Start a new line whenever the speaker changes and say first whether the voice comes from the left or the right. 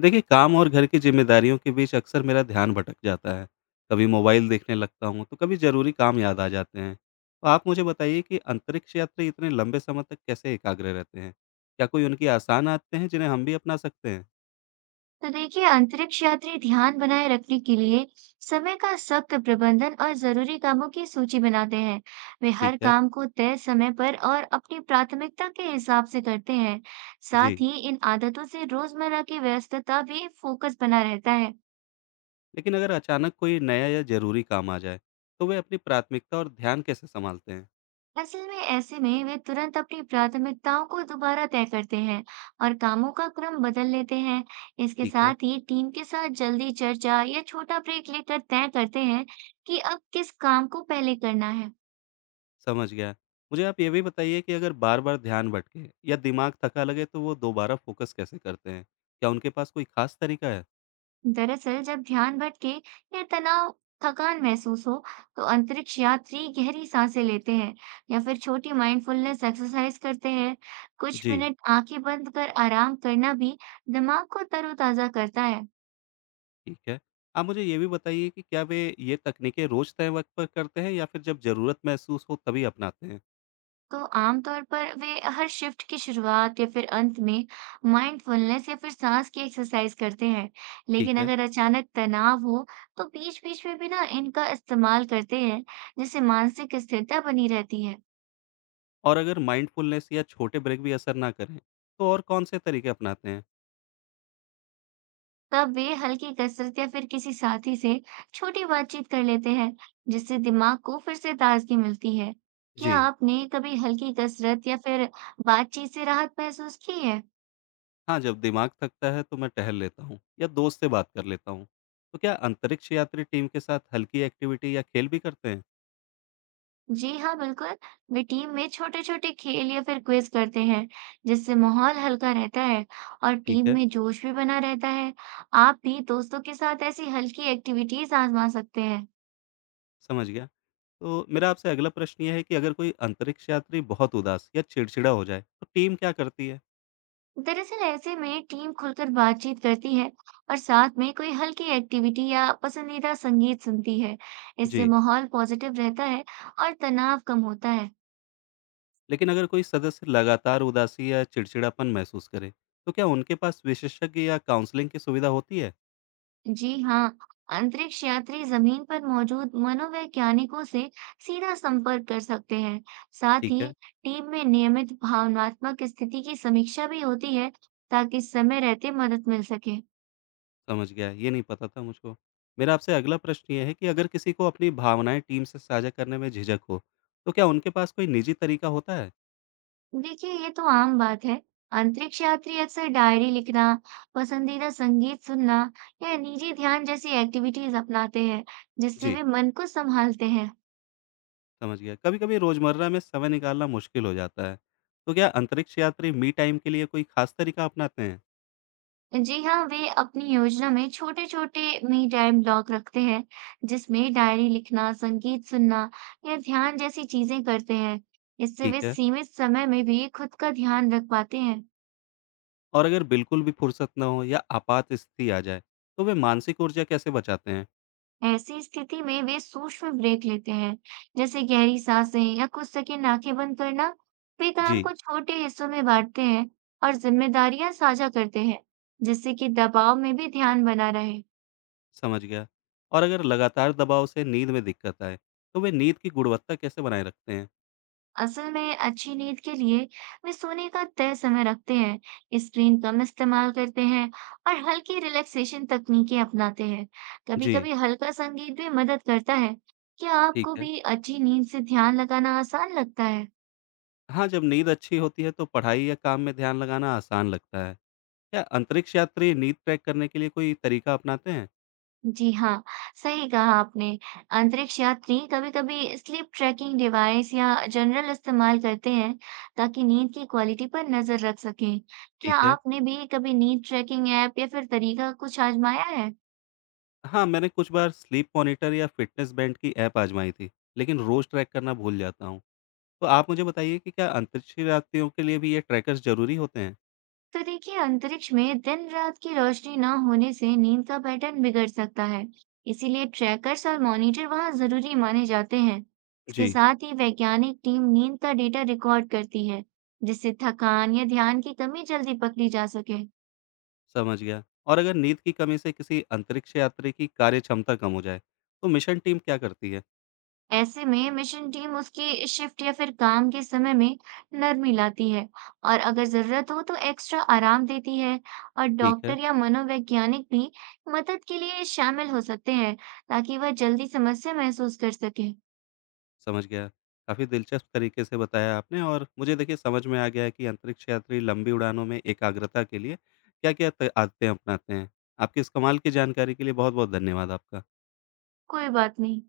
left: देखिए, काम और घर की जिम्मेदारियों के बीच अक्सर मेरा ध्यान भटक जाता है। कभी मोबाइल देखने लगता हूँ, तो कभी जरूरी काम याद आ जाते हैं। तो आप मुझे बताइए कि अंतरिक्ष यात्री इतने लंबे समय तक कैसे एकाग्र रहते हैं? क्या कोई उनकी आसान आदतें हैं जिन्हें हम भी अपना सकते हैं?
right: तो देखिए, अंतरिक्ष यात्री ध्यान बनाए रखने के लिए समय का सख्त प्रबंधन और जरूरी कामों की सूची बनाते हैं। वे
left: ठीक
right: हर
left: है।
right: काम को तय समय पर और अपनी प्राथमिकता के हिसाब से करते हैं। साथ
left: जी।
right: ही इन आदतों से रोजमर्रा की व्यस्तता भी फोकस बना रहता है।
left: लेकिन अगर अचानक कोई नया या जरूरी काम आ जाए, तो वे अपनी प्राथमिकता और ध्यान कैसे संभालते हैं?
right: असल में ऐसे में वे तुरंत अपनी प्राथमिकताओं को दोबारा तय करते हैं और कामों का क्रम बदल लेते हैं। इसके
left: ठीक है,
right: साथ ही टीम के साथ जल्दी चर्चा या छोटा ब्रेक लेकर तय करते हैं कि अब किस काम को पहले करना है।
left: समझ गया। मुझे आप ये भी बताइए कि अगर बार बार ध्यान भटके या दिमाग थका लगे, तो वो दोबारा फोकस कैसे करते हैं? क्या उनके पास कोई खास तरीका है?
right: दरअसल जब ध्यान भटके या तनाव, थकान महसूस हो, तो अंतरिक्ष यात्री गहरी सांसें लेते हैं या फिर छोटी माइंडफुलनेस एक्सरसाइज करते हैं। कुछ
left: जी।
right: मिनट आंखें बंद कर आराम करना भी दिमाग को तरोताजा करता है।
left: ठीक है। आप मुझे ये भी बताइए कि क्या वे ये तकनीकें रोज़ तय वक़्त पर करते हैं, या फिर जब ज़रूरत महसूस हो तभी अपनाते हैं?
right: तो आमतौर पर वे हर शिफ्ट की शुरुआत या फिर अंत में माइंडफुलनेस या फिर सांस की एक्सरसाइज करते हैं।
left: ठीक
right: लेकिन
left: है।
right: अगर अचानक तनाव हो, तो बीच बीच में भी ना इनका इस्तेमाल करते हैं, जिससे मानसिक स्थिरता बनी रहती है।
left: और अगर माइंडफुलनेस या छोटे ब्रेक भी असर ना करें, तो और कौन-से तरीके अपनाते हैं?
right: तब वे हल्की कसरत या फिर किसी साथी से छोटी बातचीत कर लेते हैं, जिससे दिमाग को फिर से ताजगी मिलती है। क्या
left: जी,
right: आपने कभी हल्की कसरत या फिर बातचीत से राहत महसूस की है?
left: हाँ, जब दिमाग थकता है तो मैं टहल लेता हूँ या दोस्त से बात कर लेता हूँ। तो क्या अंतरिक्ष यात्री टीम के साथ हल्की एक्टिविटी या खेल भी करते हैं?
right: जी हाँ, बिल्कुल। वे टीम में छोटे-छोटे खेल या फिर क्विज़ करते हैं, जिससे माहौल हल्का रहता है और
left: ठीक
right: टीम
left: है,
right: में जोश भी बना रहता है। आप भी दोस्तों के साथ ऐसी हल्की एक्टिविटीज़ आज़मा सकते हैं।
left: समझ गया। तो मेरा आपसे अगला प्रश्न ये है कि अगर कोई अंतरिक्ष यात्री बहुत उदास या चिड़चिड़ा हो जाए, तो टीम क्या करती है?
right: दरअसल ऐसे में टीम खुलकर बातचीत करती है और साथ में कोई हल्की एक्टिविटी या पसंदीदा संगीत सुनती है। इससे
left: जी।
right: माहौल पॉजिटिव रहता है और तनाव कम होता है।
left: लेकिन अगर कोई सदस्य लगातार उदासी या चिड़चिड़ापन महसूस करे, तो क्या उनके पास विशेषज्ञ या काउंसलिंग की सुविधा होती है?
right: जी हाँ, अंतरिक्ष यात्री जमीन पर मौजूद मनोवैज्ञानिकों से सीधा संपर्क कर सकते हैं। साथ
left: ठीक
right: ही
left: है,
right: टीम में नियमित भावनात्मक स्थिति की समीक्षा भी होती है, ताकि समय रहते मदद मिल सके।
left: समझ गया, ये नहीं पता था मुझको। मेरा आपसे अगला प्रश्न ये है कि अगर किसी को अपनी भावनाएं टीम से साझा करने में झिझक हो, तो क्या उनके पास कोई निजी तरीका होता है?
right: देखिए, ये तो आम बात है। अंतरिक्ष यात्री अक्सर डायरी लिखना, पसंदीदा संगीत सुनना या निजी ध्यान जैसी एक्टिविटीज अपनाते हैं, जिससे
left: जी,
right: वे मन को संभालते हैं।
left: समझ गया। कभी कभी रोजमर्रा में समय निकालना मुश्किल हो जाता है। तो क्या अंतरिक्ष यात्री मी टाइम के लिए कोई खास तरीका अपनाते हैं?
right: जी हाँ, वे अपनी योजना में छोटे-छोटे मी टाइम ब्लॉक रखते हैं, जिसमें डायरी लिखना, संगीत सुनना या ध्यान जैसी चीजें करते हैं। इससे
left: ठीक
right: वे
left: है।
right: सीमित समय में भी खुद का ध्यान रख पाते हैं।
left: और अगर बिल्कुल भी फुर्सत ना हो या आपात स्थिति आ जाए, तो वे मानसिक ऊर्जा कैसे बचाते हैं?
right: ऐसी स्थिति में वे सूक्ष्म ब्रेक लेते हैं, जैसे गहरी सांसें या कुछ सेकंड आंखें बंद करना। वे काम
left: जी,
right: को छोटे हिस्सों में बांटते हैं और जिम्मेदारियां साझा करते हैं, जिससे कि दबाव में भी ध्यान बना रहे।
left: समझ गया। और अगर लगातार दबाव से नींद में दिक्कत आए, तो वे नींद की गुणवत्ता कैसे बनाए रखते हैं?
right: असल में अच्छी नींद के लिए वे सोने का तय समय रखते हैं, स्क्रीन कम इस्तेमाल करते हैं और हल्की रिलैक्सेशन तकनीकें अपनाते हैं।
left: जी,
right: कभी-कभी हल्का संगीत भी मदद करता है। क्या
left: ठीक
right: आपको
left: है।
right: भी अच्छी नींद से ध्यान लगाना आसान लगता है?
left: हाँ, जब नींद अच्छी होती है, तो पढ़ाई या काम में ध्यान लगाना आसान लगता है। क्या अंतरिक्ष यात्री नींद ट्रैक करने के लिए कोई तरीका अपनाते हैं?
right: जी हाँ, सही कहा आपने। अंतरिक्ष यात्री कभी-कभी स्लीप ट्रैकिंग डिवाइस या जनरल इस्तेमाल करते हैं, ताकि नींद की क्वालिटी पर नजर रख सकें। क्या
left: ठीक है।
right: आपने भी कभी नींद ट्रैकिंग ऐप या फिर तरीका कुछ आजमाया है?
left: हाँ, मैंने कुछ बार स्लीप मॉनिटर या फिटनेस बैंड की ऐप आजमाई थी, लेकिन रोज़ ट्रैक करना भूल जाता हूँ। तो आप मुझे बताइए कि क्या अंतरिक्ष यात्रियों के लिए भी ये ट्रैकर्स ज़रूरी होते हैं?
right: तो देखिए, अंतरिक्ष में दिन रात की रोशनी ना होने से नींद का पैटर्न बिगड़ सकता है। इसीलिए ट्रैकर्स और मॉनिटर वहां जरूरी माने जाते हैं। इसके
left: जी,
right: साथ ही वैज्ञानिक टीम नींद का डेटा रिकॉर्ड करती है, जिससे थकान या ध्यान की कमी जल्दी पकड़ी जा सके।
left: समझ गया। और अगर नींद की कमी से किसी अंतरिक्ष यात्री की कार्य क्षमता कम हो जाए, तो मिशन टीम क्या करती है?
right: ऐसे में मिशन टीम उसकी शिफ्ट या फिर काम के समय में नरमी लाती है और अगर जरूरत हो तो एक्स्ट्रा आराम देती है। और
left: ठीक है,
right: डॉक्टर या मनोवैज्ञानिक भी मदद के लिए शामिल हो सकते हैं, ताकि वह जल्दी समस्या महसूस कर सके।
left: समझ गया। काफ़ी दिलचस्प तरीके से बताया आपने और मुझे देखिए समझ में आ गया है कि अंतरिक्ष यात्री लंबी उड़ानों में एकाग्रता के लिए क्या-क्या त आदतें अपनाते हैं। आपकी इस कमाल की जानकारी के लिए बहुत-बहुत धन्यवाद आपका।
right: कोई बात नहीं।